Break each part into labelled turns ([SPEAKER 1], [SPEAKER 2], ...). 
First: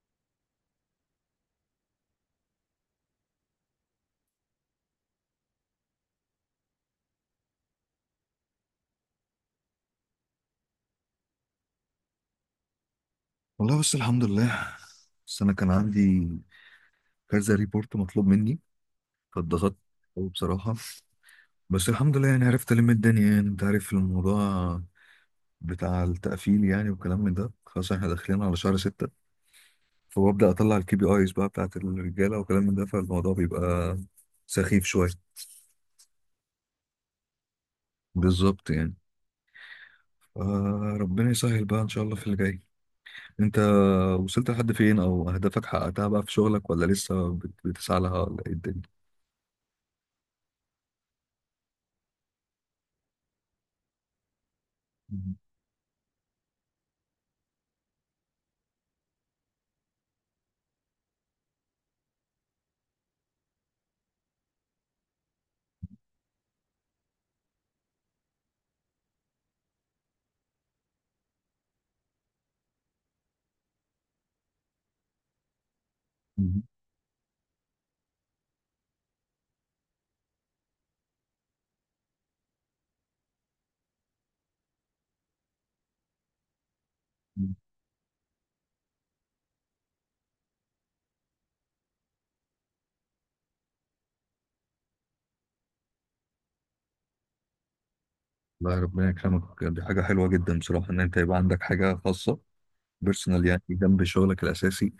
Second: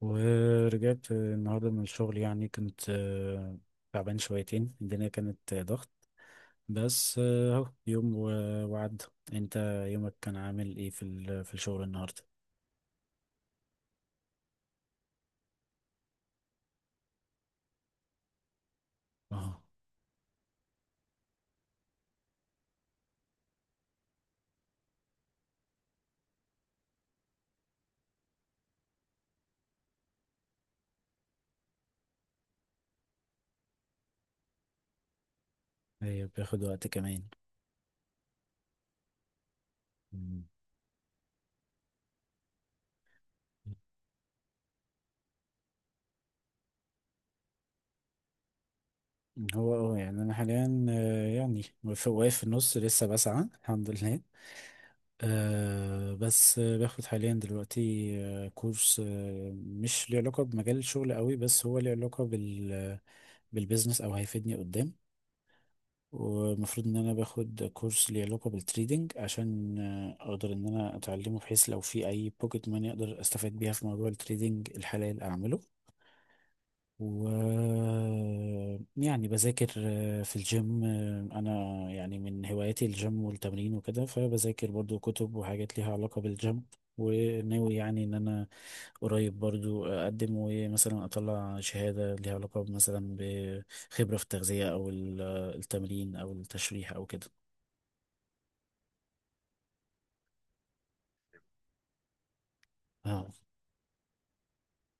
[SPEAKER 1] ورجعت النهاردة من الشغل يعني كنت تعبان شويتين. الدنيا كانت ضغط. بس اهو يوم وعدى. انت يومك كان عامل ايه في الشغل النهاردة؟
[SPEAKER 2] والله بس الحمد لله. بس انا كان عندي كذا ريبورت مطلوب مني،
[SPEAKER 1] اه.
[SPEAKER 2] فاتضغطت أوي بصراحه. بس الحمد لله، يعني عرفت الم الدنيا. يعني انت عارف الموضوع بتاع التقفيل يعني، وكلام من ده. خلاص احنا داخلين على شهر ستة، فببدا اطلع الكي بي ايز بقى بتاعت الرجاله وكلام من ده، فالموضوع بيبقى سخيف شويه.
[SPEAKER 1] هي بياخد وقت كمان.
[SPEAKER 2] بالظبط يعني.
[SPEAKER 1] مم.
[SPEAKER 2] آه، ربنا يسهل بقى ان شاء الله في اللي جاي. انت وصلت لحد فين، او اهدافك حققتها بقى في شغلك، ولا لسه بتسعى لها ولا ايه؟
[SPEAKER 1] هو يعني انا حاليا يعني واقف في النص لسه بسعى الحمد لله. بس باخد حاليا دلوقتي كورس مش ليه علاقة بمجال الشغل قوي، بس هو ليه علاقة بالبيزنس او هيفيدني قدام. ومفروض ان انا باخد كورس ليه علاقة بالتريدينج عشان اقدر ان انا اتعلمه، بحيث لو في اي بوكيت ماني اقدر استفاد بيها في موضوع التريدينج الحلال اعمله.
[SPEAKER 2] الدنيا.
[SPEAKER 1] و يعني بذاكر في الجيم. انا يعني من هواياتي الجيم والتمرين وكده، فبذاكر برضو كتب وحاجات ليها علاقة بالجيم. وناوي يعني ان انا قريب برضو اقدم ومثلا اطلع شهادة ليها علاقة مثلا بخبرة في التغذية او التمرين او التشريح او كده.
[SPEAKER 2] الله، ربنا يكرمك، دي حاجة حلوة جدا بصراحة، إن أنت يبقى عندك حاجة خاصة
[SPEAKER 1] اه.
[SPEAKER 2] بيرسونال يعني، جنب شغلك الأساسي.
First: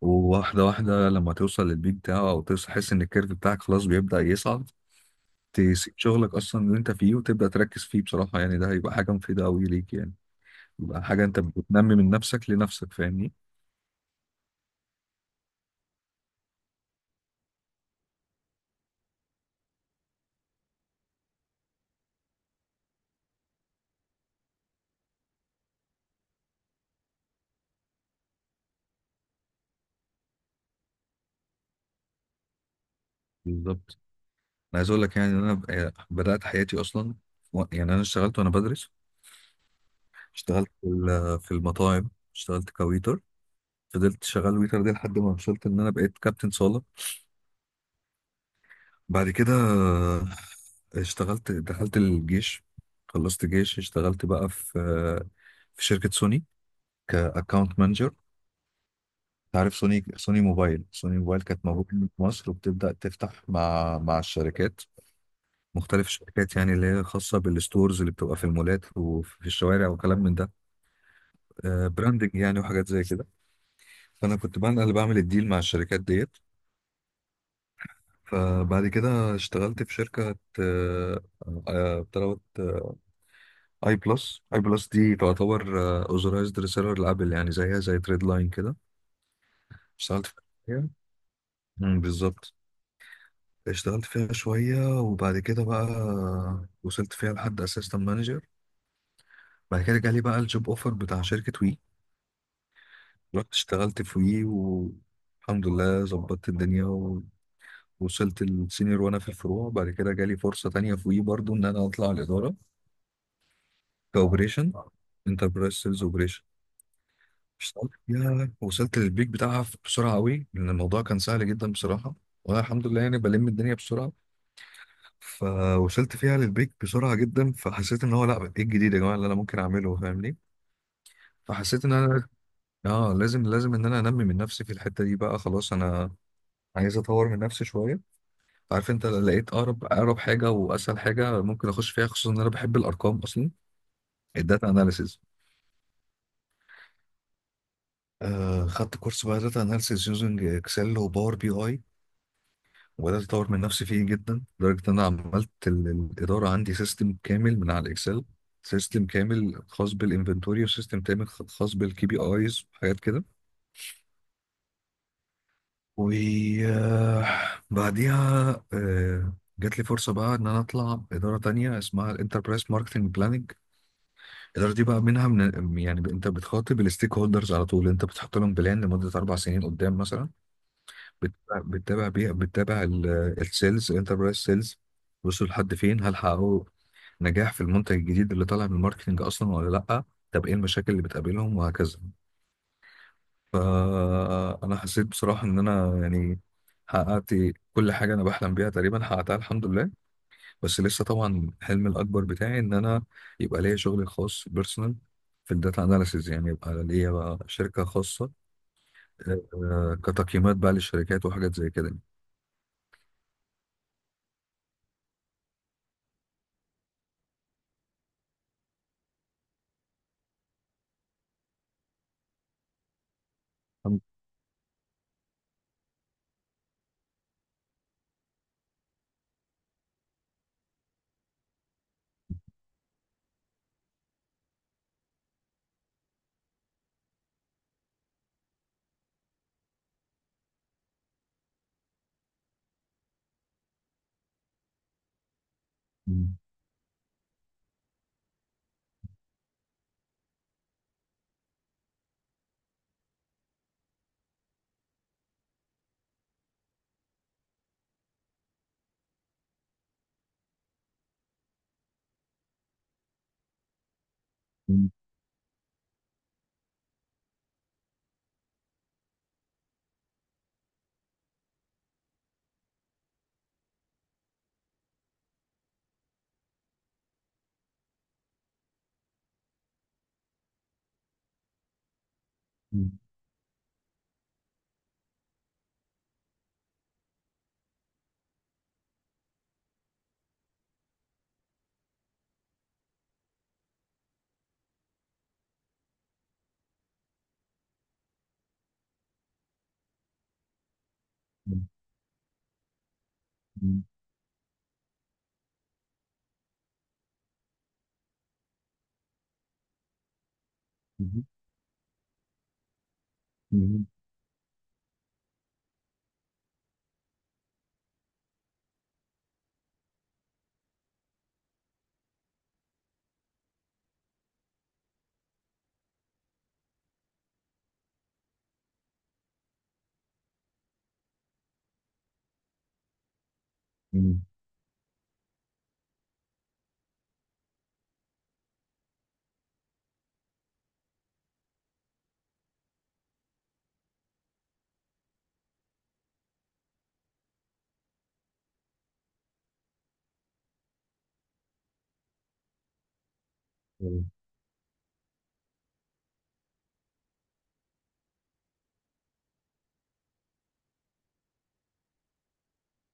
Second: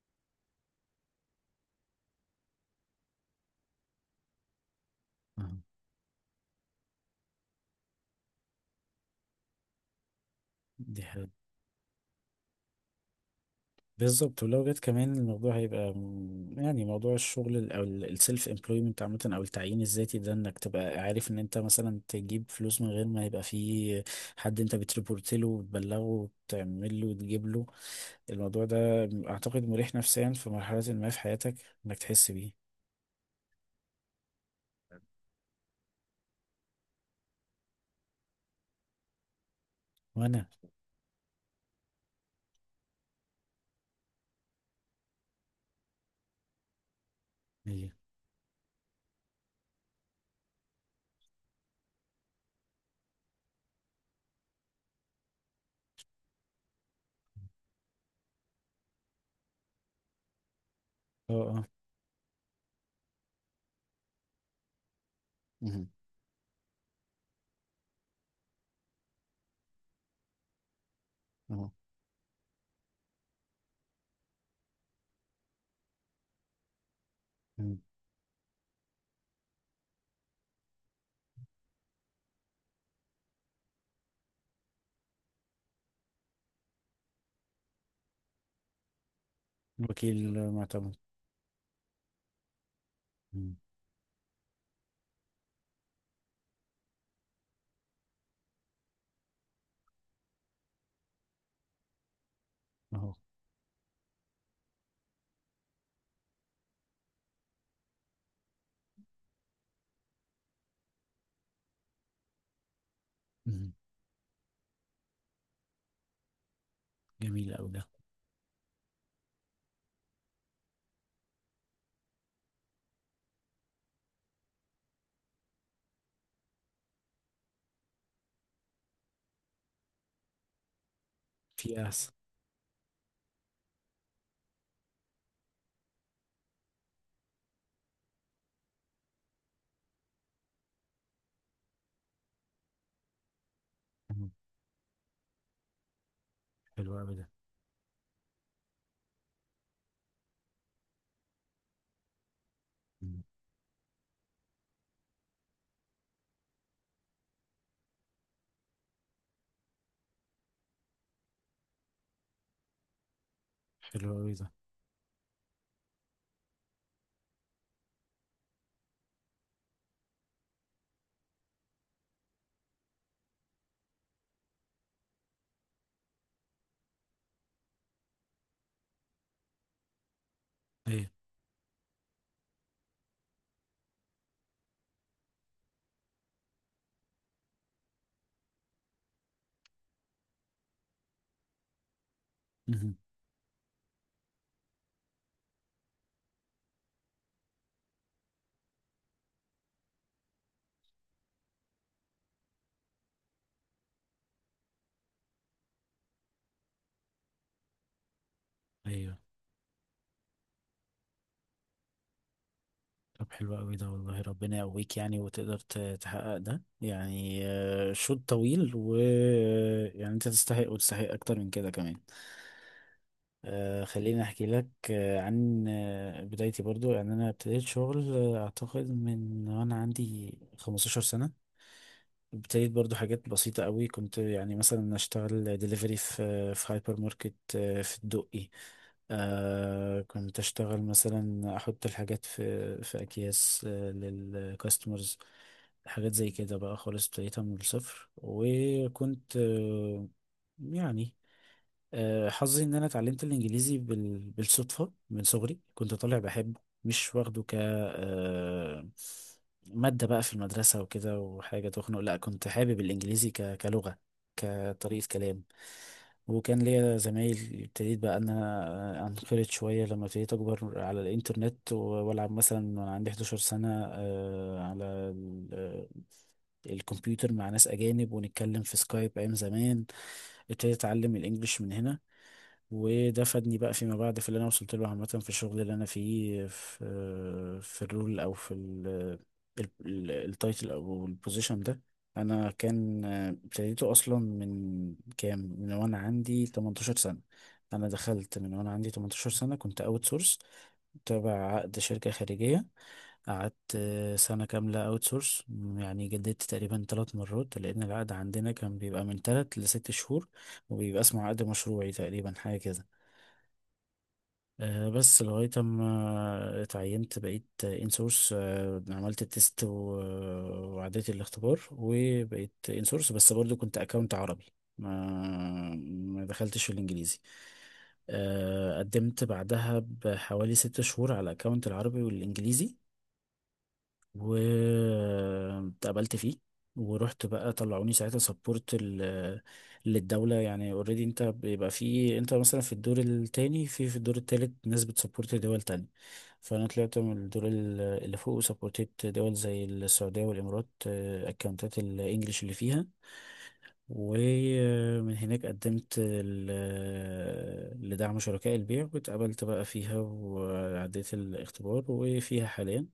[SPEAKER 2] وواحدة واحدة لما توصل للبيك بتاعه، أو تحس إن الكيرف بتاعك خلاص بيبدأ يصعد،
[SPEAKER 1] آه،
[SPEAKER 2] تسيب شغلك أصلا اللي أنت فيه، وتبدأ تركز فيه. بصراحة يعني ده هيبقى حاجة مفيدة أوي ليك يعني، يبقى
[SPEAKER 1] دي
[SPEAKER 2] حاجة
[SPEAKER 1] حاجة.
[SPEAKER 2] أنت بتنمي من نفسك لنفسك، فاهمني؟
[SPEAKER 1] بالظبط، ولو جت كمان الموضوع هيبقى يعني موضوع الشغل او السيلف امبلويمنت عامه، او التعيين الذاتي ده، انك تبقى عارف ان انت مثلا تجيب فلوس من غير ما يبقى في حد انت بتريبورت له وتبلغه وتعمل له وتجيب له. الموضوع ده اعتقد مريح نفسيا في مرحله ما في حياتك، انك تحس بيه.
[SPEAKER 2] بالظبط. أنا عايز أقول لك يعني، إن أنا بدأت حياتي أصلا، يعني أنا اشتغلت وأنا بدرس.
[SPEAKER 1] وانا
[SPEAKER 2] اشتغلت في في المطاعم، اشتغلت كويتر. فضلت شغال ويتر دي لحد ما وصلت ان انا بقيت كابتن صالة.
[SPEAKER 1] ايه.
[SPEAKER 2] بعد كده اشتغلت دخلت الجيش. خلصت جيش، اشتغلت بقى في في شركة سوني، كأكاونت مانجر. عارف سوني، سوني موبايل، سوني
[SPEAKER 1] اه،
[SPEAKER 2] موبايل كانت
[SPEAKER 1] اه.
[SPEAKER 2] موجودة في مصر، وبتبدأ تفتح مع الشركات،
[SPEAKER 1] مهم.
[SPEAKER 2] مختلف الشركات، يعني اللي هي خاصة بالستورز اللي بتبقى في المولات وفي الشوارع وكلام من ده،
[SPEAKER 1] اهو.
[SPEAKER 2] براندنج يعني وحاجات زي كده. فأنا كنت بقى أنا اللي بعمل الديل مع الشركات ديت.
[SPEAKER 1] مهم.
[SPEAKER 2] فبعد كده اشتغلت في شركة بتلوت، اي بلس. اي بلس دي تعتبر اوزرايزد ريسيلر لابل، يعني زيها زي تريد لاين كده. اشتغلت
[SPEAKER 1] وكيل
[SPEAKER 2] فيها.
[SPEAKER 1] معتمد.
[SPEAKER 2] بالظبط.
[SPEAKER 1] مهم.
[SPEAKER 2] اشتغلت فيها شوية، وبعد كده بقى وصلت فيها لحد اسيستنت مانجر. بعد كده جالي بقى الجوب اوفر بتاع شركة وي،
[SPEAKER 1] اهو.
[SPEAKER 2] رحت اشتغلت في وي، والحمد لله ظبطت الدنيا، وصلت السينيور وانا في الفروع. بعد كده جالي فرصة تانية في وي برضو ان انا اطلع الادارة،
[SPEAKER 1] مهم.
[SPEAKER 2] كاوبريشن، انتربرايز سيلز اوبريشن.
[SPEAKER 1] جميل اوي ده.
[SPEAKER 2] اشتغلت فيها، وصلت للبيك بتاعها بسرعه قوي، لان الموضوع كان سهل جدا بصراحه، وانا الحمد لله يعني بلم الدنيا بسرعه. فوصلت فيها للبيك بسرعه جدا، فحسيت ان هو لا، ايه الجديد يا جماعه اللي انا ممكن اعمله، فاهمني؟
[SPEAKER 1] في
[SPEAKER 2] فحسيت ان
[SPEAKER 1] احسن.
[SPEAKER 2] انا، اه، لازم ان انا انمي من نفسي في الحته دي. بقى خلاص انا عايز اطور من نفسي شويه. عارف انت؟ لقيت اقرب حاجه واسهل حاجه ممكن اخش فيها، خصوصا ان انا بحب الارقام اصلا،
[SPEAKER 1] مهم.
[SPEAKER 2] الداتا اناليسز.
[SPEAKER 1] حلو اوي ده.
[SPEAKER 2] آه، خدت كورس بقى داتا اناليسيس يوزنج اكسل وباور بي اي،
[SPEAKER 1] مهم.
[SPEAKER 2] وبدات اطور من نفسي فيه جدا، لدرجه ان انا عملت الاداره عندي سيستم كامل من على الاكسل. سيستم كامل خاص بالانفنتوري، وسيستم كامل خاص بالكي بي ايز وحاجات كده.
[SPEAKER 1] حلو اوي ده.
[SPEAKER 2] وبعديها جات لي فرصة بقى إن أنا أطلع إدارة تانية اسمها الانتربرايز ماركتنج بلاننج. الإدارة دي بقى منها من، يعني أنت بتخاطب الستيك هولدرز على طول، أنت بتحط لهم بلان لمدة أربع سنين قدام مثلا،
[SPEAKER 1] ايه.
[SPEAKER 2] بتتابع بتتابع بيها، بتتابع السيلز، الانتربرايز سيلز، وصلوا لحد فين، هل حققوا نجاح في المنتج الجديد اللي طالع من الماركتنج اصلا ولا لا، طب ايه المشاكل اللي بتقابلهم، وهكذا. فانا حسيت بصراحه ان انا يعني حققت كل حاجه انا بحلم بيها، تقريبا حققتها الحمد لله. بس لسه طبعا حلمي الاكبر بتاعي ان انا يبقى ليا شغلي الخاص بيرسونال في الداتا اناليسيز، يعني يبقى ليا بقى شركه خاصه،
[SPEAKER 1] ايوه.
[SPEAKER 2] كتقييمات بقى للشركات وحاجات زي كده.
[SPEAKER 1] طب حلو قوي ده والله، ربنا يقويك يعني، وتقدر تحقق ده يعني. شوط طويل، يعني انت تستحق، وتستحق اكتر من كده كمان. خليني احكي لك عن بدايتي برضو. يعني انا ابتديت شغل اعتقد من وانا عندي 15 سنة. ابتديت برضو حاجات بسيطة قوي. كنت يعني مثلا اشتغل ديليفري في هايبر ماركت في الدقي. آه، كنت اشتغل مثلا احط الحاجات في اكياس للكاستمرز، حاجات زي كده. بقى خالص ابتديتها من الصفر، وكنت يعني حظي ان انا اتعلمت الانجليزي بالصدفه من صغري. كنت طالع بحبه، مش واخده ك آه، ماده بقى في المدرسه وكده، وحاجه تخنق لا، كنت حابب الانجليزي كلغه، كطريقه كلام. وكان ليا زمايل. ابتديت بقى ان انا انخرط شويه لما ابتديت اكبر على الانترنت، والعب مثلا وانا عندي 11 سنه على الكمبيوتر مع ناس اجانب، ونتكلم في سكايب ايام زمان. ابتديت اتعلم الانجليش من هنا. وده فادني بقى فيما بعد في اللي انا وصلت له عامه، في الشغل اللي انا فيه، في الرول او في ال- التايتل او البوزيشن ده. انا كان ابتديته اصلا من وانا عندي 18 سنه. انا دخلت من وانا عندي 18 سنه، كنت اوت سورس، تابع عقد شركه خارجيه. قعدت سنه كامله اوت سورس. يعني جددت تقريبا ثلاث مرات، لان العقد عندنا كان بيبقى من ثلاث لست شهور، وبيبقى اسمه عقد مشروعي تقريبا، حاجه كده. بس لغاية ما اتعينت بقيت انسورس. عملت التيست وعديت الاختبار، وبقيت انسورس، بس برضو كنت اكونت عربي. ما ما دخلتش في الانجليزي. قدمت بعدها بحوالي ست شهور على الاكونت العربي والانجليزي، واتقبلت فيه. ورحت بقى طلعوني ساعتها سبورت للدولة، يعني اوريدي. انت بيبقى في، انت مثلا في الدور التاني، في الدور التالت، ناس بتسبورت دول تانية. فانا طلعت من الدور اللي فوق، وسبورتيت دول زي السعودية والامارات، اكونتات الانجليش اللي فيها. ومن هناك قدمت لدعم شركاء البيع، واتقبلت بقى فيها وعديت الاختبار، وفيها حاليا.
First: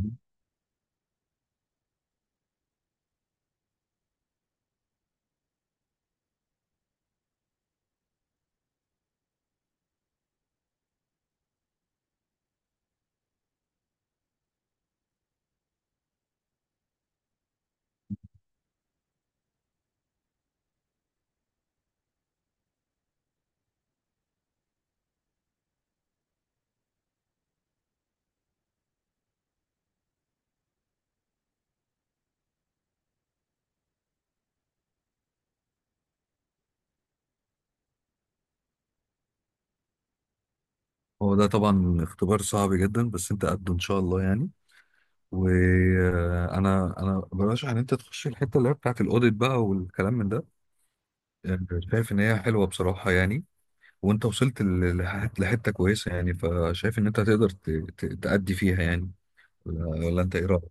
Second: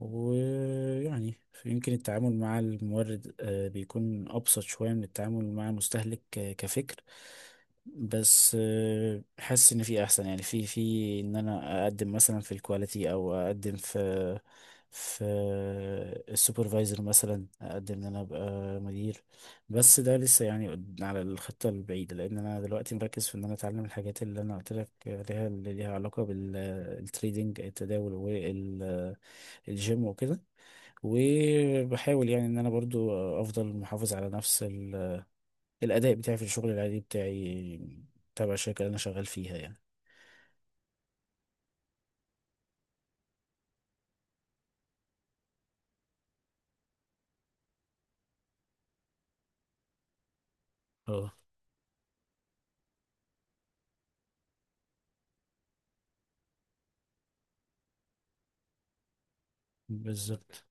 [SPEAKER 1] ويعني يمكن التعامل مع المورد بيكون أبسط شوية من التعامل مع المستهلك كفكر. بس حاسس إن في أحسن، يعني في إن أنا أقدم مثلا في الكواليتي، أو أقدم في السوبرفايزر، مثلا أقدم إن أنا أبقى مدير. بس ده لسه يعني على الخطة البعيدة، لأن أنا دلوقتي مركز في إن أنا أتعلم الحاجات اللي أنا قلت لك عليها، اللي ليها علاقة بالتريدينج، التداول، الجيم وكده. وبحاول يعني ان انا برضو افضل محافظ على نفس الاداء بتاعي في الشغل العادي بتاعي، تبع الشركة اللي انا شغال فيها يعني.
[SPEAKER 2] هو ده طبعا اختبار صعب جدا، بس انت قده ان شاء الله يعني. وانا، انا برشح ان انت تخش الحته اللي هي بتاعت الاوديت بقى والكلام من ده.
[SPEAKER 1] اه،
[SPEAKER 2] يعني شايف ان هي حلوه بصراحه يعني، وانت وصلت لحته كويسه يعني، فشايف ان انت هتقدر تأدي فيها يعني، ولا انت ايه رايك؟
[SPEAKER 1] بالظبط.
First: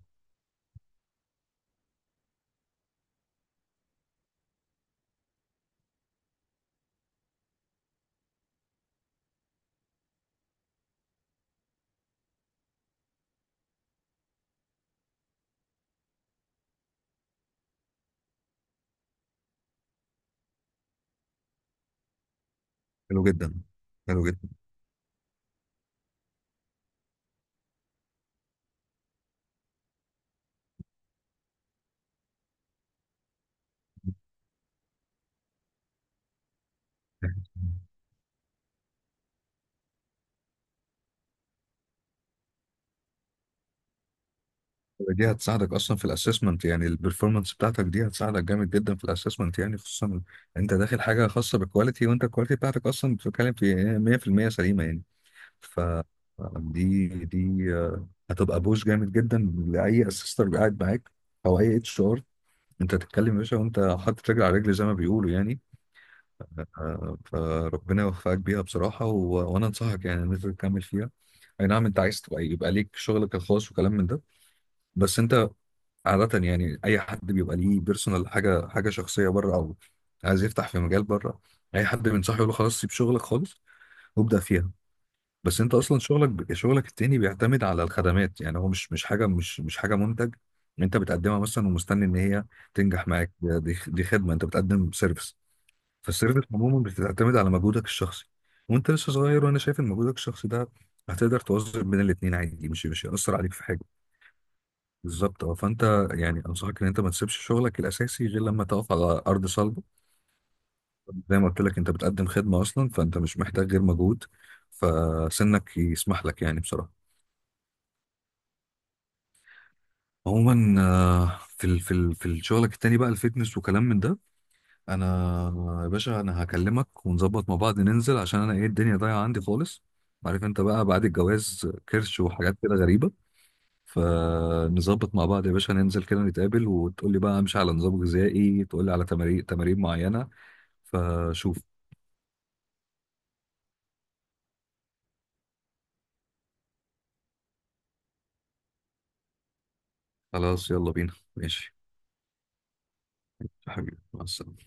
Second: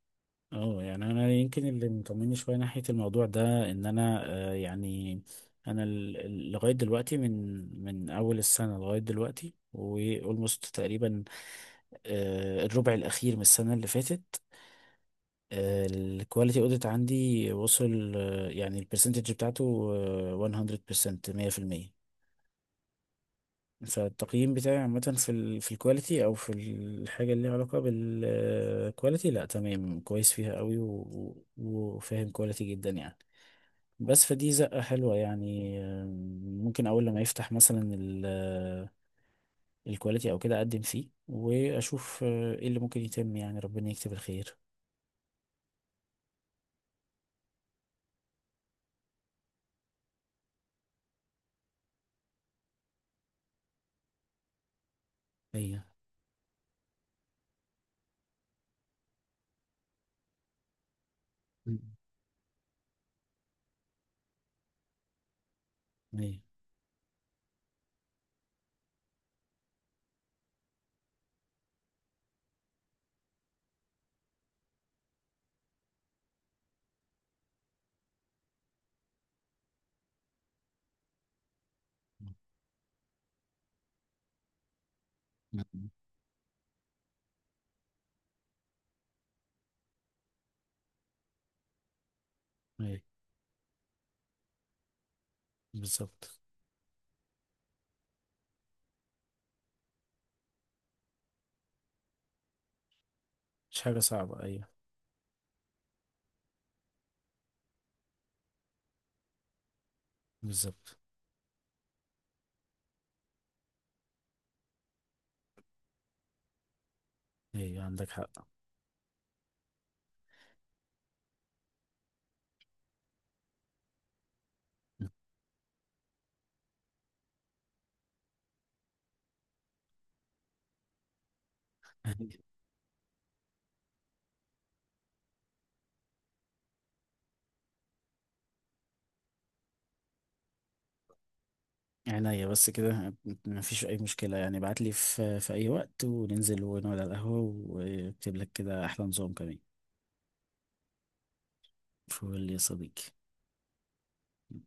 [SPEAKER 1] اه يعني انا يمكن اللي مطمني شوية ناحية الموضوع ده ان انا يعني انا لغاية دلوقتي، من اول السنة لغاية دلوقتي واولموست تقريبا الربع الاخير من السنة اللي فاتت، الكواليتي اوديت عندي وصل يعني البرسنتج بتاعته 100%. 100%
[SPEAKER 2] حلو جدا. حلو جدا.
[SPEAKER 1] فالتقييم بتاعي عامة في الكواليتي، او في الحاجة اللي ليها علاقة بالكواليتي، لا تمام، كويس فيها قوي وفاهم كواليتي جدا يعني. بس فدي زقة حلوة يعني. ممكن اول لما يفتح مثلا الكواليتي او كده اقدم فيه واشوف ايه اللي ممكن يتم، يعني ربنا يكتب الخير.
[SPEAKER 2] دي هتساعدك اصلا في الاسسمنت، يعني البرفورمانس بتاعتك دي هتساعدك جامد جدا في الاسسمنت، يعني خصوصا انت داخل حاجه خاصه بالكواليتي، وانت الكواليتي بتاعتك اصلا بتتكلم في 100% سليمه يعني. ف
[SPEAKER 1] ايوه،
[SPEAKER 2] دي هتبقى بوش جامد جدا لاي اسيستر قاعد معاك، او اي اتش ار. انت تتكلم يا باشا وانت حاطط رجل على رجل زي ما بيقولوا يعني.
[SPEAKER 1] ايوه.
[SPEAKER 2] فربنا يوفقك بيها بصراحه، وانا انصحك يعني ان انت تكمل فيها. اي نعم انت عايز تبقى يبقى ليك شغلك الخاص وكلام من ده، بس انت عادة يعني، أي حد بيبقى ليه بيرسونال، حاجة حاجة شخصية بره، أو عايز يفتح في مجال بره، أي حد بينصحه يقول له خلاص سيب شغلك خالص وابدأ فيها. بس أنت
[SPEAKER 1] مم.
[SPEAKER 2] أصلا شغلك التاني بيعتمد على الخدمات، يعني هو مش حاجة، مش حاجة منتج أنت بتقدمها مثلا ومستني إن هي
[SPEAKER 1] ايوه.
[SPEAKER 2] تنجح معاك. دي دي خدمة، أنت بتقدم سيرفيس.
[SPEAKER 1] بالظبط.
[SPEAKER 2] فالسيرفيس عموما بتعتمد على مجهودك الشخصي، وأنت لسه صغير، وأنا شايف إن مجهودك الشخصي ده هتقدر توظف بين الاتنين عادي، مش هيأثر عليك في حاجة.
[SPEAKER 1] مش حاجة صعبة، أيوة.
[SPEAKER 2] بالظبط. اه، فانت، يعني انصحك ان انت ما تسيبش شغلك الاساسي غير لما تقف على ارض صلبه.
[SPEAKER 1] بالظبط.
[SPEAKER 2] زي ما قلت لك، انت بتقدم خدمه اصلا، فانت مش محتاج غير مجهود، فسنك يسمح لك يعني بصراحه.
[SPEAKER 1] أيوة، عندك حق.
[SPEAKER 2] عموما في ال في ال في شغلك التاني بقى، الفيتنس وكلام من ده، انا يا باشا انا هكلمك ونظبط مع بعض ننزل، عشان انا ايه، الدنيا ضايعه عندي خالص. عارف انت بقى، بعد الجواز كرش وحاجات كده غريبه. فنظبط مع بعض يا باشا ننزل كده نتقابل، وتقول لي بقى امشي على نظام غذائي، تقول لي على تمارين، تمارين معينة، فشوف.
[SPEAKER 1] عينيا بس كده. مفيش أي مشكلة يعني، ابعتلي في أي وقت وننزل ونقعد على القهوة، وأكتب لك كده أحلى نظام كمان.
[SPEAKER 2] خلاص يلا بينا ماشي.
[SPEAKER 1] فول يا صديقي.
[SPEAKER 2] يا حبيبي مع السلامة.